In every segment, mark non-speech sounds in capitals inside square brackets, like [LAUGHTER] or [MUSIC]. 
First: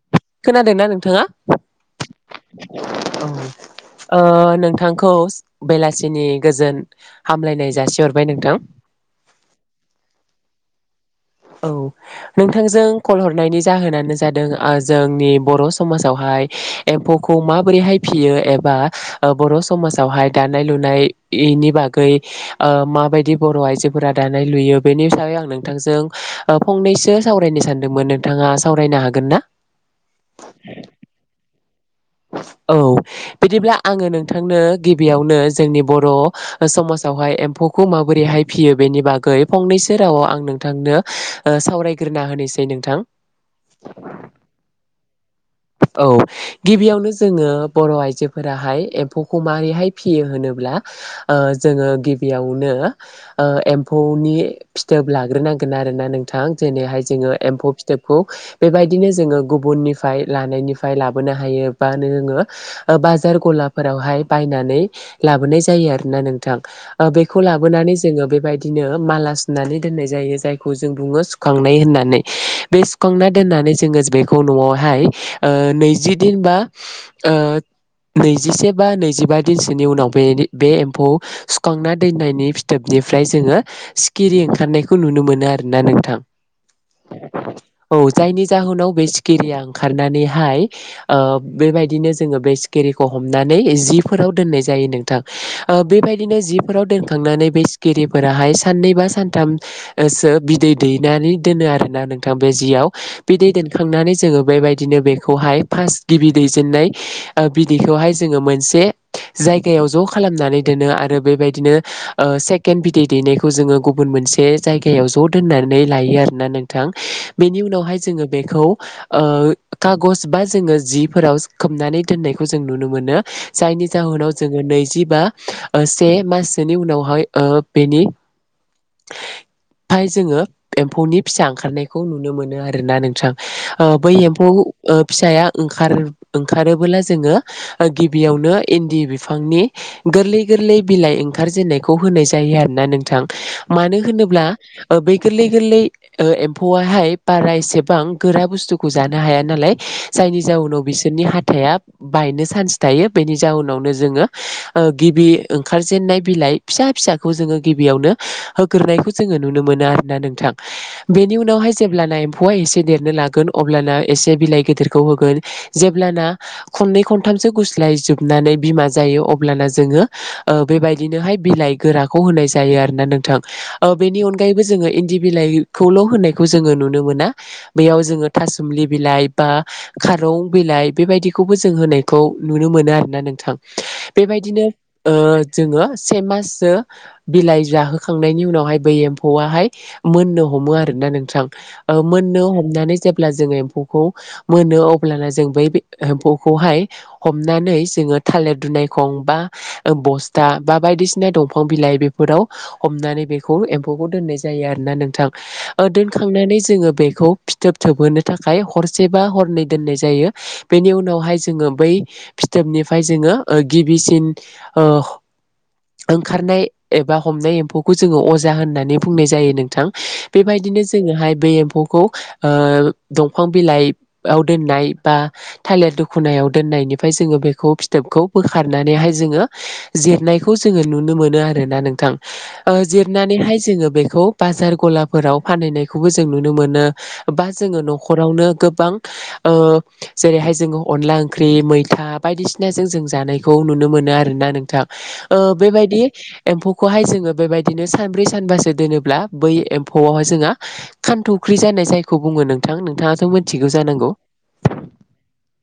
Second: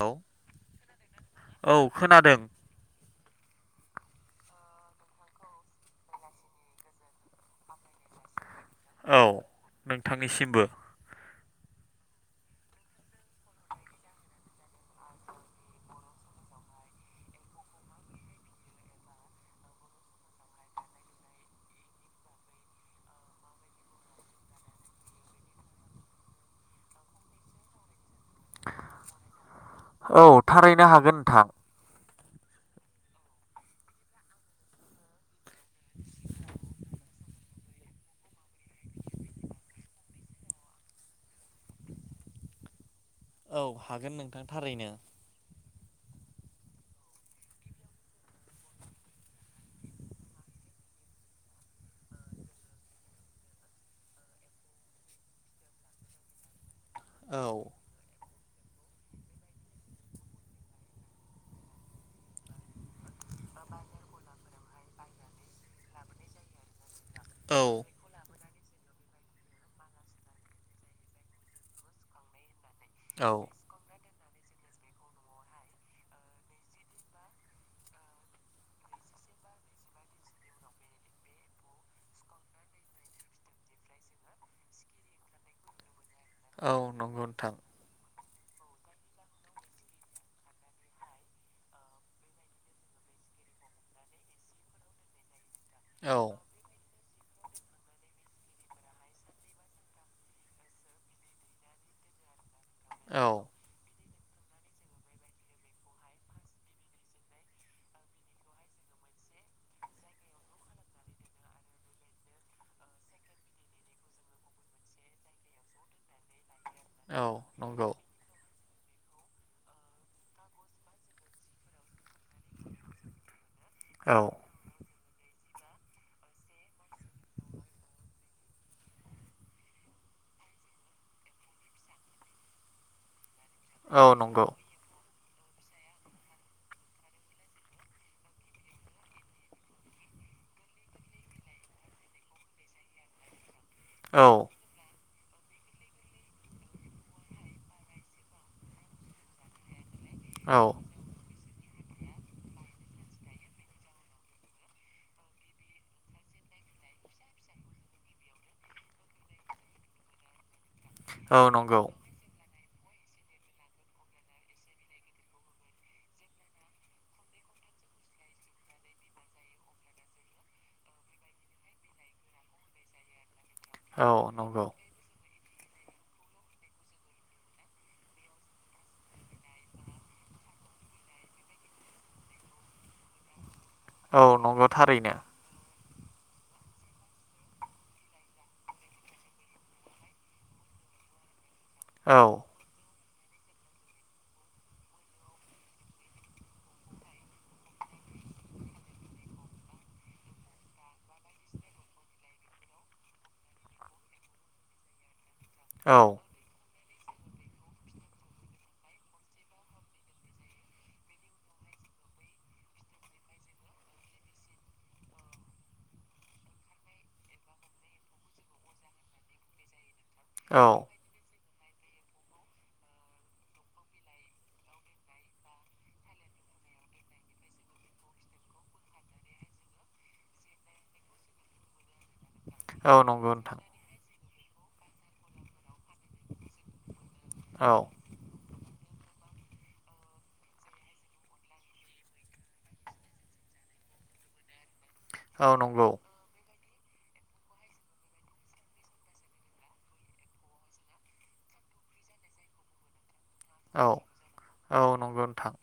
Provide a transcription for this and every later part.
औ खोनादोंना नोंथाङा औ खोनादों औ। नोंथांखौ बेलासिनि गोजोन हामलायनाय जासिहरबाय नोंथां। औ नोंथांनिसिमबो। औ नोंथांजों कल हरनायनि जाहोनानो जादों जोंनि बर' समाजावहाय। एम्फौखौ माबोरैहाय फिसियो एबा बर' समाजावहाय दानाय लुनाय बेनि बागै माबायदि बर' आइजोफोरा दानाय लुयो बेनि हिसाबै आं नोंथांजों फंनैसो सावरायनो सानदोंमोन। नोंथाङा सावरायनो हागोनना। औ थारैनो हागोन नोंथां [INAUDIBLE] औ बिदिब्ला आङो नोंथांनो गिबियावनो जोंनि बर' समाजावहाय एम्फौ। एम्फौखौ माबोरैहाय फियो बेनि बागै फंनैसो रावाव आं नोंथांनो सावरायग्रोना होनोसै नोंथां। औ हागोन नोंथां थारैनो। औ। गिबियावनो जोङो बर' आइजोफोराहाय एम्फौखौ माबारैहाय फियो होनोब्ला जोङो गिबियावनो एम्फौनि फिथोब लाग्रोनांगोन आरोना नोंथां। जेरैहाय जोङो औ एम्फौ फिथोबखौ बेबायदिनो जोङो गुबुननिफ्राय लानायनिफ्राय लाबोनो हायो। हायोबा नोङो बाजार गलाफोरावहाय बायनानै लाबोनाय जायो आरोना नों नोंथां बेखौ औ लाबोनानै जोङो बेबायदि। बिदिनो माला सुनानै दोननाय जायो जायखौ जों बुङो सुखांनाय होननानै बे सुखांना औ दोननानै जोङो बेखौ न'आवहाय नैजि दिनबा। नैजिसे बा नैजिबा दिनसोनि उनाव बे एम्फौ सुखांना दोननायनि फिथोबनि निफ्राय जोङो सिखिरि ओंखारनायखौ नुनो मोनो आरोना नोंथां। औ नंगौ नोंथां। औ जायनि जाहोनाव बे सिखिरिया ओंखारनानैहाय। बेबायदिनो जोङो बे सिकिरिखौ हमनानै जिफोराव दोननाय जायो नोंथां। औ बेबायदिनो जिफोराव दोन खांनानै बे सिखिरिफोराहाय साननै बा सानथामसो बिदै दैनानै दोनो आरोना नोंथां। बे जियाव औ बिदैै दोनखांनानै जोङो बेबायदिनो बेखौहाय फार्स्ट गिबि दैजेननाय बिदैखौहाय जोङो मोनसे जायगायाव ज' खालामनानै दोनो आरो बेबायदिनो ओ सेकेणड बिदै दैनायखौ जोङो गुबुन मोनसे जायगायाव ज' दोननानै लायो आरोना नों नोंथां औ बिनि नंगौ उनावहाय जोङो बिखौ खागस बा जोङो जिफोराव खोबनानै दोननायखौ जों नुनो मोनो जायनि औ जाहोनाव जोङो नैजि बा से माससोनि उनावहाय ओ बेनि ओमफाय जोङो एम्फौनि फिसा ओंखारनायखौ नुनो मोनो आरोना नोंथां। ओ औ बै एम्फौ नंगौ ओ फिसाया ओंखारो ओंखारबोला जोङो ओ गिबियावनो इन्दि गोरलै बिलाइ ओंखार जेनायखौ होनाय जायो आरोना नोंथां मानो औ होनोब्ला ओ बै गोरलै गोरलै ओ एम्फौआहाय बारा एसेबां गोरा बुस्थुखौ जानो हाया नालाय जायनि औ जाउनाव बिसोरनि हा थाइआ बायनो चान्स थायो बेनि जउनावनो जोङो ओ गिबि ओंखार जेनाय बिलाइ आइ फिसा फिसाखौ जोङो गिबियावनो होग्रोनायखौ जोङो नुनो मोनो आरोना नोंथां। बेनि औ उनावहाय नंगौ जेब्लाना एम्फौआ एसे देरनो लागोन अब्लाना एसे बिलाइ गिदिर खौ होगोन जेब्लाना खननै खनथामसो गुस्लाय जोबनानै बिमा जायो अब्ला जों ङो ओ बेबायदिनोहाय बिलाइ गोराखौ होनाय जायो आरोना नोंथां। ओ औ बेनि अनगायैबो नंगौ जोङो इन्दि बिलाइखौल' होननायखौ जोङो नुनो मोना बेयाव जोङो थासुमलि बिलाइ बा खारौ बिलाइ बेबायदिखौबो जों औ बेबायदिनो नंगौ ओ थारैनो जोङो से माससो बिलाइ जाहोखांनायनि उनावहाय बै एम्फौआहाय मोननो हमो आरोना नोंथां। ओ औ मोननो हमनानै जेब्ला जोङो एम्फौखौ मोनो अब्लाना जों बै एम्फौखौहाय हमनानै जोङो थालिर दुनायखौं बा ओ बस्था बा बायदिसिना दंफां बिलाइ बेफोराव हमनानै बेखौ एम्फौखौ दोननाय जायो जायो आरो ना नोंथां औ ओ बा हरनै दोनाय जायो बेनि उनावहाय जोङो बै फिथोबनिफ्राय जोङो ओ गिबि सिन ओ ओंखारनाय एबा हमनाय एम्फौखौ जोङो अजा होननानै बुंनाय जायो नोंथां। औ बेबायदिनो जोङोहाय बे एम्फौखौ ओ दंफां बिलाइ आव दोननाय बा थालिर दुखुनायाव दोननायनिफ्राय जोङो बेखौ फिथोबखौ बोखारनानैहाय जोङो जिरनायखौ जोङो नुनो मोनो आरोना नोंथां। ओ औ नंगौ जिरनानैहाय नोंथां जोङो बेखौ बाजार गलाफोराव फानहैनायखौबो जों नुनो मोनो बा औ जोङो न'खरावनो गोबां ओ जेरैहाय जोङो अनला ओंख्रि मैथा बायदिसिनाजों जों जानायखौ नुनो मोनो आरोना नोंथां ओ औ नंगौ बेबायदि एम्फौखौहाय जोङो बेबायदिनो सानब्रै सानबासो दोनोब्ला बै एम्फौआवहाय जोंङो खान्थु' ख्रि जानाय जायखौ बुङो नोंथां नोंथाङाथ' मिथिगौ औ जानांगौ? औ नंगौ नोंथां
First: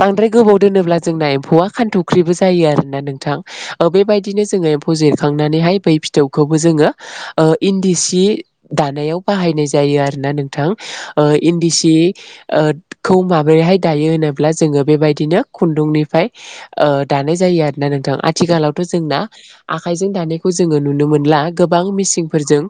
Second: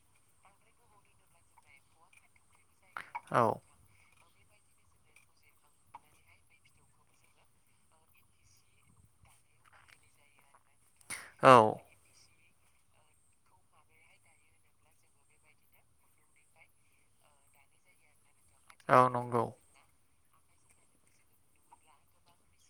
बांद्राय गोबाव दोनोब्ला जोंना एम्फौआ खानथुख्रिबो जायो आरो ना नोंथां औ ओ बेबाय बिदिनो जोङो एम्फौ जिरखांनानैहाय बै फिथौखौबो जोङो ओ इन्दि सि दानायाव बाहायनाय जायो आरो ना नोंथां ओ औ इन्दि सि ओ खौ माबोरैहाय दायो होनोब्ला जोङो बेबायदिनो खुन्दुंनिफ्राय ओ दानो नाय जायो आरोना नोंथां आथिखालाव थ' औ जोंना नंगौ आखायजों दानो खौ जोङो नुनो मोनला गोबां मिसिंफोरजों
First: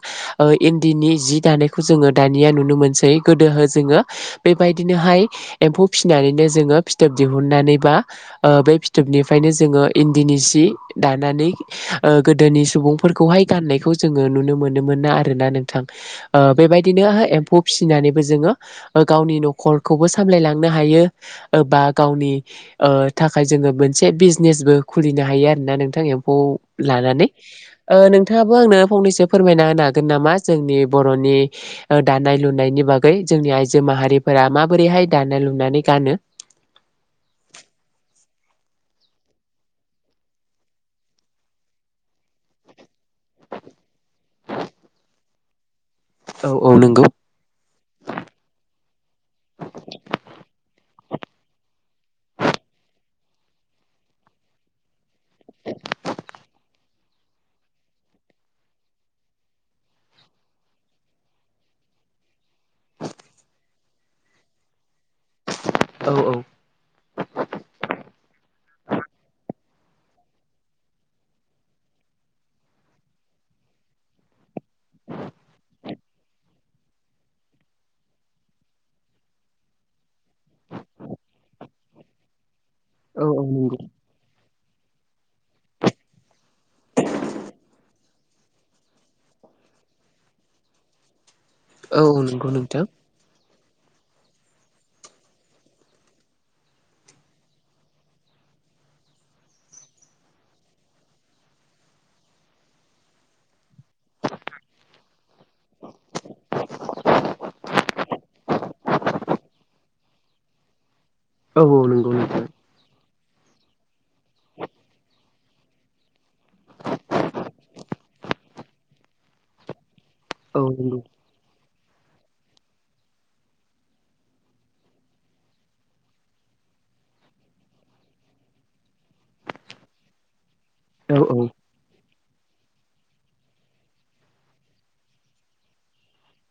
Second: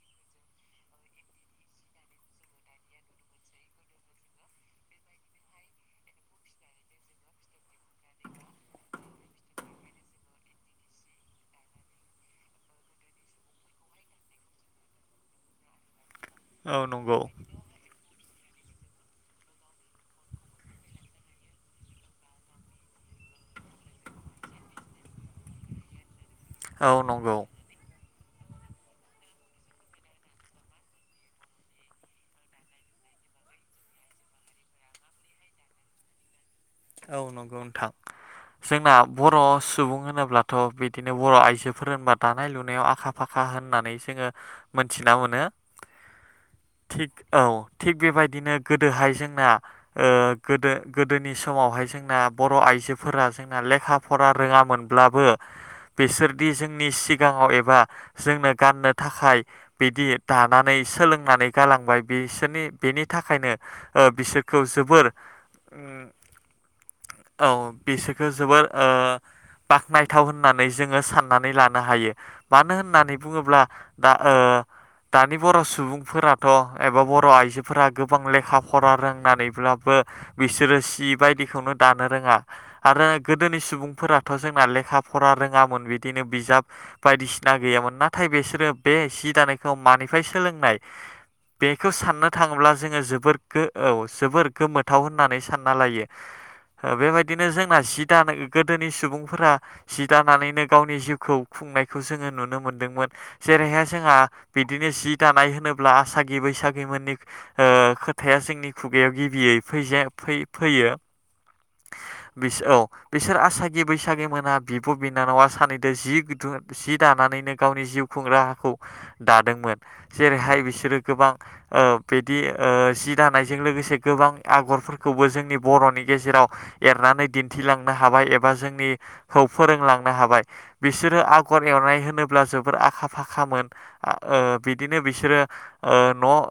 मोनैसै गोदो हो जोङो बेबायदिनोहाय एम्फौ फिसिनानैनो जोङो फिथोब दिहुननानै बा ओ बे फिथोबनिफ्रायनो जोङो इन्दिनि सि दानानै ओ गोदोनि सुबुंफोरखौहाय गाननायखौ जोङो नु नुनो मोनोमोना आरो ना नोंथां ओ औ बेबायदिनो नंगौ एम्फौ फिनानै बो जोंङो ओ गावनि न'खरखौबो सामलायलांनो हायो ओ बा गावनि ओ थाखाय जोङो मोनसे बिजेनेस बो खुलिनो हायो आरोना नोंथांनि एम्फौ औ लानानै नंगौ ओ नों नोंथाङाबो आंनो फंनैसो फोरमायना होनो हागोन नामा जोंनि बर'नि ओ दानाय लुनायनि बागै जोंनि आइ जो माहारिफोरा माबोरैहाय दानाय लुनानै गानो? औ नंगौ नोंथां। जोंना बर' सुबुं होनोब्लाथ' बिदिनो बर' आइजोफोर होनोबा दानाय लुनायाव आखा फाखा खा होननानै जोङो मोनथिना मोनो। औ। औ नंगौ। थिग औ थिग बेबायदिनो गोदोहाय जोंना ओ गोदो गोदोनि समावहाय जोंना बर' आइजोफोरा जोंना लेखा फरा रोङामोनब्ला ओ बिसोरदि जोंनि सि गाङाव एबा जोंनो गाननो थाखाय बिदि दानानै सोलोंनानै गालांबाय बि बिसोरनि बेनि थाखायनो ओ बिसोरखौ जोबोर ओम औ औ औ बिसोरखो जोबोर ओ बाख्नायथाव होननानै जोङो साननानै लानो हायो मानो होननानै बुङोब्ला दा ओ दानि बर' सुबुंफोराथ' एबा बर' आइजोफोरा गोबां लेखा फरा रोंनानैब्लाबो बिसोरो सि बायदिखौनो दानो रोङा आरो औ औ गोदोनि नंगौ सुबुंफोरा' थ' जोंना लेखा फरा रोङामोन बिदिनो बिजाब बायदिसिना गैयामोन नाथाय बिसोरो बे जि दानायखौ मानिफ्राय सोलोंनाय बेखौ औ औ साननो नंगौ थाङोब्ला नोंथां जोङो जोबोर गो औ जोबोर गोमोथाव होननानै सान ना लायो। ओ बेबायदिनो जोंना जि दानो गोदोनि सुबुंफोरा जि दानानैनो गावनि जिउखौ बुंंनायखौ जोङो नुनो मोनदोंमोन जेरैहाय जोंहा बिदिनो जि दानाय होनोब्ला आसागि बैसा सागि मोननि ओ खोथाया जोंनि खुगायाव गिबियै फेजे फै फैयो फैयो। औ औ नोंगौ नोंथां। बिस औ बिसोर आसागि बैसागि मोना बिब' बिनानावा सानैदो जिु गुदुं जि दानानैनो गावनि जिउ खुंग्रा हाखौ दादोंमोन औ जेरैहाय बिसोरो नंगौ गोबां ओ बिदि ओ जि जि दानायजों लोगोसे गोबां आग'रफोरखौबो जोंनि बर'नि गेजेराव एरनानै दिन्थिलांनो हाबाय एबा जोंनिखौ फोरोंलांनो हाबाय औ बिसोरो आग खर एरनाय होनोब्ला जोबोर आखा फाखामोन आ ओ बिदिनो बिसोरो ओ न'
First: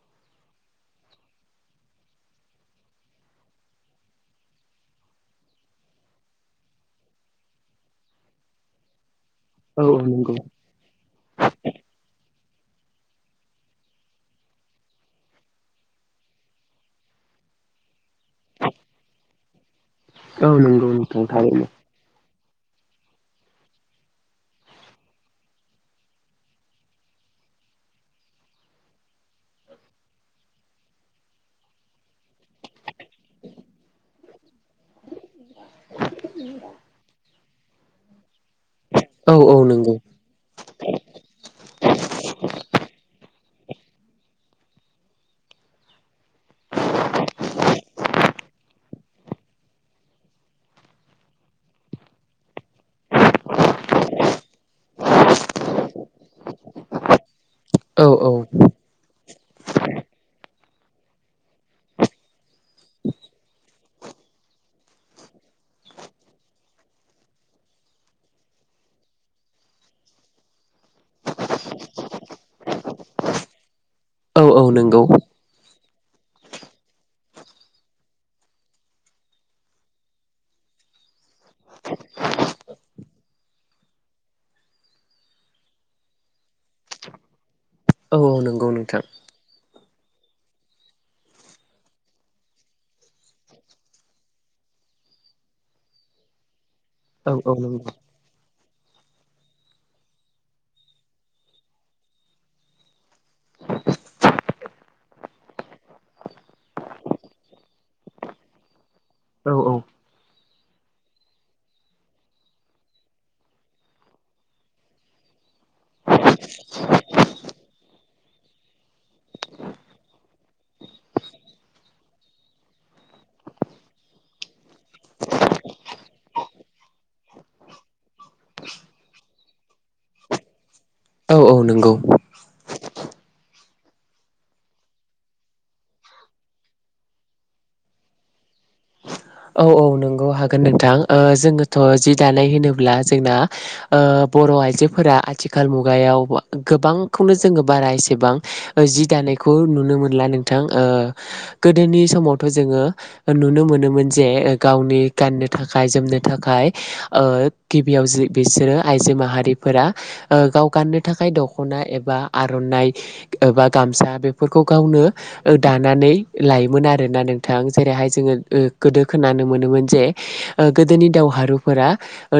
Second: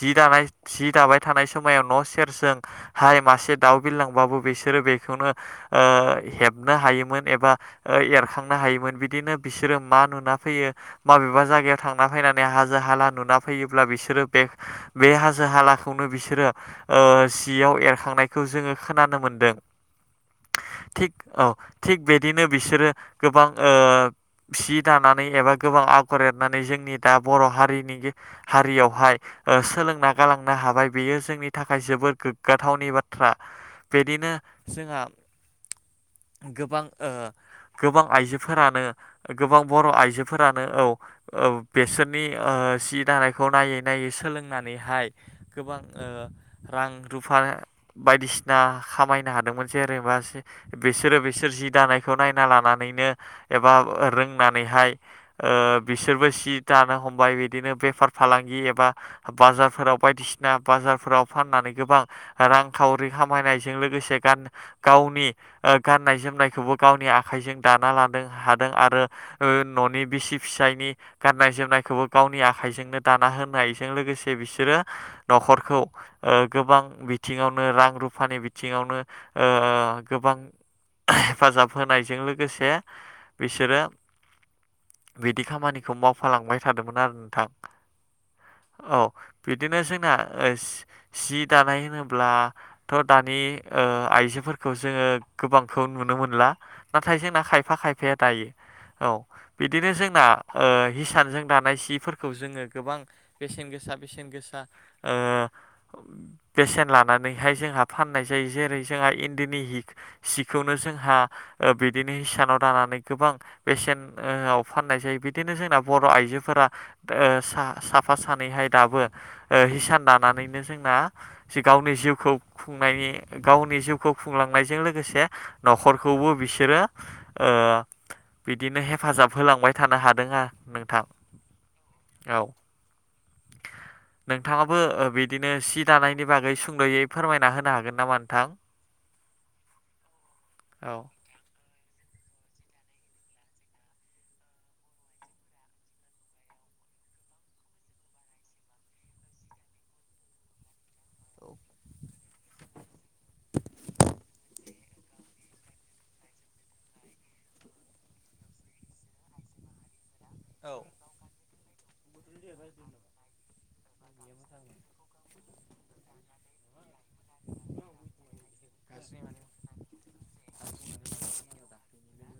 जि दानाय जि दाबाय थानाय समायाव न' सेरजों हाय मासे दाउ बिलांबाबो बिसोरो बेखौनो ओ हेबनो हायोमोन एबा ओ एरखांनो हा हायोमोन बिदिनो बिसोरो मा औ औ नुना नंगौ फैयो माबेबा जायगाव थांना फैनानै हाजो हाला नुना फैयोब्ला बिसोरो बे बे हाजो हालाखौनो बिसोरो ओ जियाव एरखांनायखौ जोङो खोनानो मोनदों। औ नंगौ थिग नोंथां औ थारैनो थिग बेदिनो बिसोरो गोबां ओ सि दानानै एबा गोबां आगर एरनानै जोंनि दा बर' हारिनि गे हारियावहाय ओ सोलोंना गालांनो हाबाय बेयो जोंनि थाखाय जोबोद गोग्गाथावनि बा थ्रा बिदिनो जोंहा गोबां ओ गोबां आइजोफोरानो औ औ गोबां बर' नंगौ आइजोफोरा औ औ बेसोरनि ओ सि दानायखौ नायै नायै सोलोंनानैहाय गोबां ओ रां रुफा बायदिसिना खामायनो हादोंमोन जेरेबा बिसोरो बिसोर जि दानायखौ नायना लानानै नो एबा रोंनानैहाय ओ बिसोरबो सि दानो हमबाय बिदिनो बे फार औ औ फालांगि एबा बाजारफोराव बायदिसिना बाजारफोराव फाननानै गोबां रां खावरि खामायनायजों लोगोसे गान गावनि ओ गाननाय जोमनायखौबो गावनि आखाइजों दा ना लानो हादों आरो ओ न'नि बिसि फिसायनि गाननाय जोमनायखौबो गावनि आखायजों नो दाना होनायजों लोगोसे औ औ बिसोरो नंगौ न'खरखौ ओ गोबां बिथिंयाव नो रां रुफानि बिथिङावनो ओ गोबां हेफाजाब होनायजों लोगोसे बिसोरो बिदि खामानिखौ मावफालांबाय थादोंमोन आरो नोंथां औ औ नंगौ औ नोंथां बिदिनो जोंना सि दानाय होनोब्ला थ'दानि ओह आइजोफोरखौ जोङो गोबांखौ नुनो मोनला नाथाय औ जोंना औ खाय खायफा नंगौ खायफाया दायो। औ बिदिनो जोंना ओह हिसानजों दानाय सिफोरखौ जोङो गोबां बेसेन गोस बेसेन गोसा ओह बेसेन लाना यैहाय जोंहा फाननाय जायो जेरै जोंहा औ इन्दिनि हि सिखौनो जोंहा ओ बिदिनो हिसानाव दानानै गोबां बेसेन ओयाव फाननाय जायो बिदिनो जोंना बर' आइजोफोरा द ओह सा-साफा सानैहाय दाबो ओह हिसान दानानैनो जोंना जि गावनि जिउ खौ खुंनायनि गावनि जिउखौ खुंलांनायजों लोगोसे न'खरखौबो बिसोरो ओ बिदिनो हेफाजाब होलांबाय थानो हादों आरो नोंथां। औ औ नंगौ। औ नोंथाङाबो बिदिनो सि दानायनि बागै सुंद'यै फोरमायना होनो हागोन नामा नोंथां? औ नंगौ औ हागोन नोंथां औ ओ जोङो थ' जि दानाय होनोब्ला जोंना ओ बर' आइजोफोरा आथिखाल मुगायाव गोबांखौनो जोङो बारा एसेबां जि दानायखौ नुनो मोनला नोंथां ओ गो गोदोनि समावथ' जोङो नुनो मोनोमोन जे गावनि गाननो थाखाय जोमनो थाखाय ओ गिबियाव बिसोरो आइजो माहारिफोरा ओ गाव गाननो थाखाय दख'ना एबा आर'नाइ एबा गामसा बेफोरखौ गावनो दानानै लायोमोन आरो। दा नोंथां जेरैहाय जोङो गोदो खोनानो मोनोमोन जे गोदोनि दावहारुफोरा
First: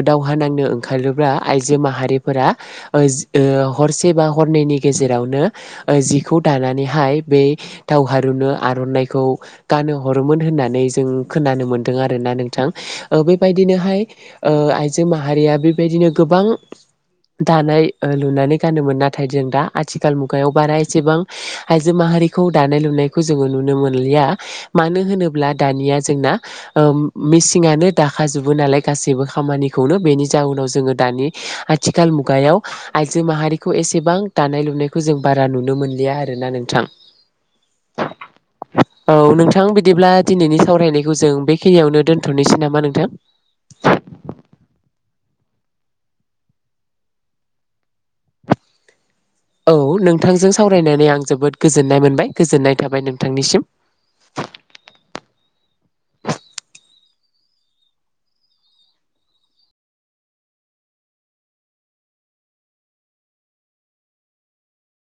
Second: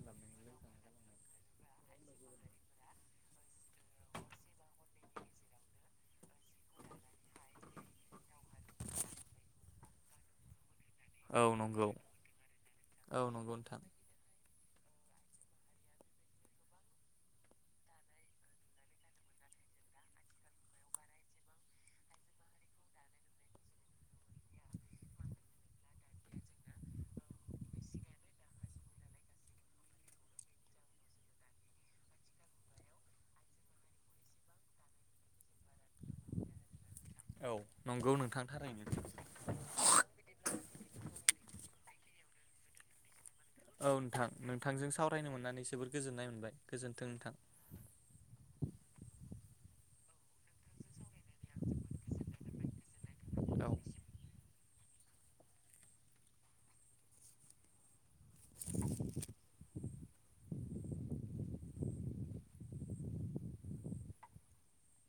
दावहा नांनो ओंखारोब्ला आइजो माहारिफोरा ओ हरसे बा हरनैनि गेजेरावनो जिखौ दानानैहाय बे दाव हारुनो आर'नाइखौ गानहो हरोमोन होननानै जों औ खोनानो नंगौ मोन्दों आरोना नोंथां औ ओ नंगौ नोंथां बेबायदिनोहाय ओ आइजो माहारिया बेबायदिनो गोबां दानाय लुनानै गानोमोन नाथाय जों दा आथिखाल मुगायाव बारा एसेबां आइजो माहा रिखौ दानाय लुनायखौ जोङो नुनो मोनलिया मानो होनोब्ला दानिया जोंना ओ मेसि नानो दाखाजोबो नालाय गासैबो खामानिखौनो बेनि जाउनाव जोङो दानि आथिखाल मुगायाव आइजो माहारिखौ एसेबां दानाय लुनायखौ जों बारा नुनो मोनलिया आरोना नोंथां। औ नंगौ नोंथां। औ नोंथां बिदिब्ला दिनैनि सावरायनायखौ जों बेखिनियावनो दोन थनोसै नामा नोंथां। औ नोंथां नोंथांजों सावरायनो मोननानै जोबोर गोजोननाय मोनबाय गोजोनथों नोंथां। [INAUDIBLE] औ नोंथांजों सावरायनानै आं जोबोद गोजोननाय मोनबाय गोजोननाय थाबाय नोंथांनिसिम। [INAUDIBLE]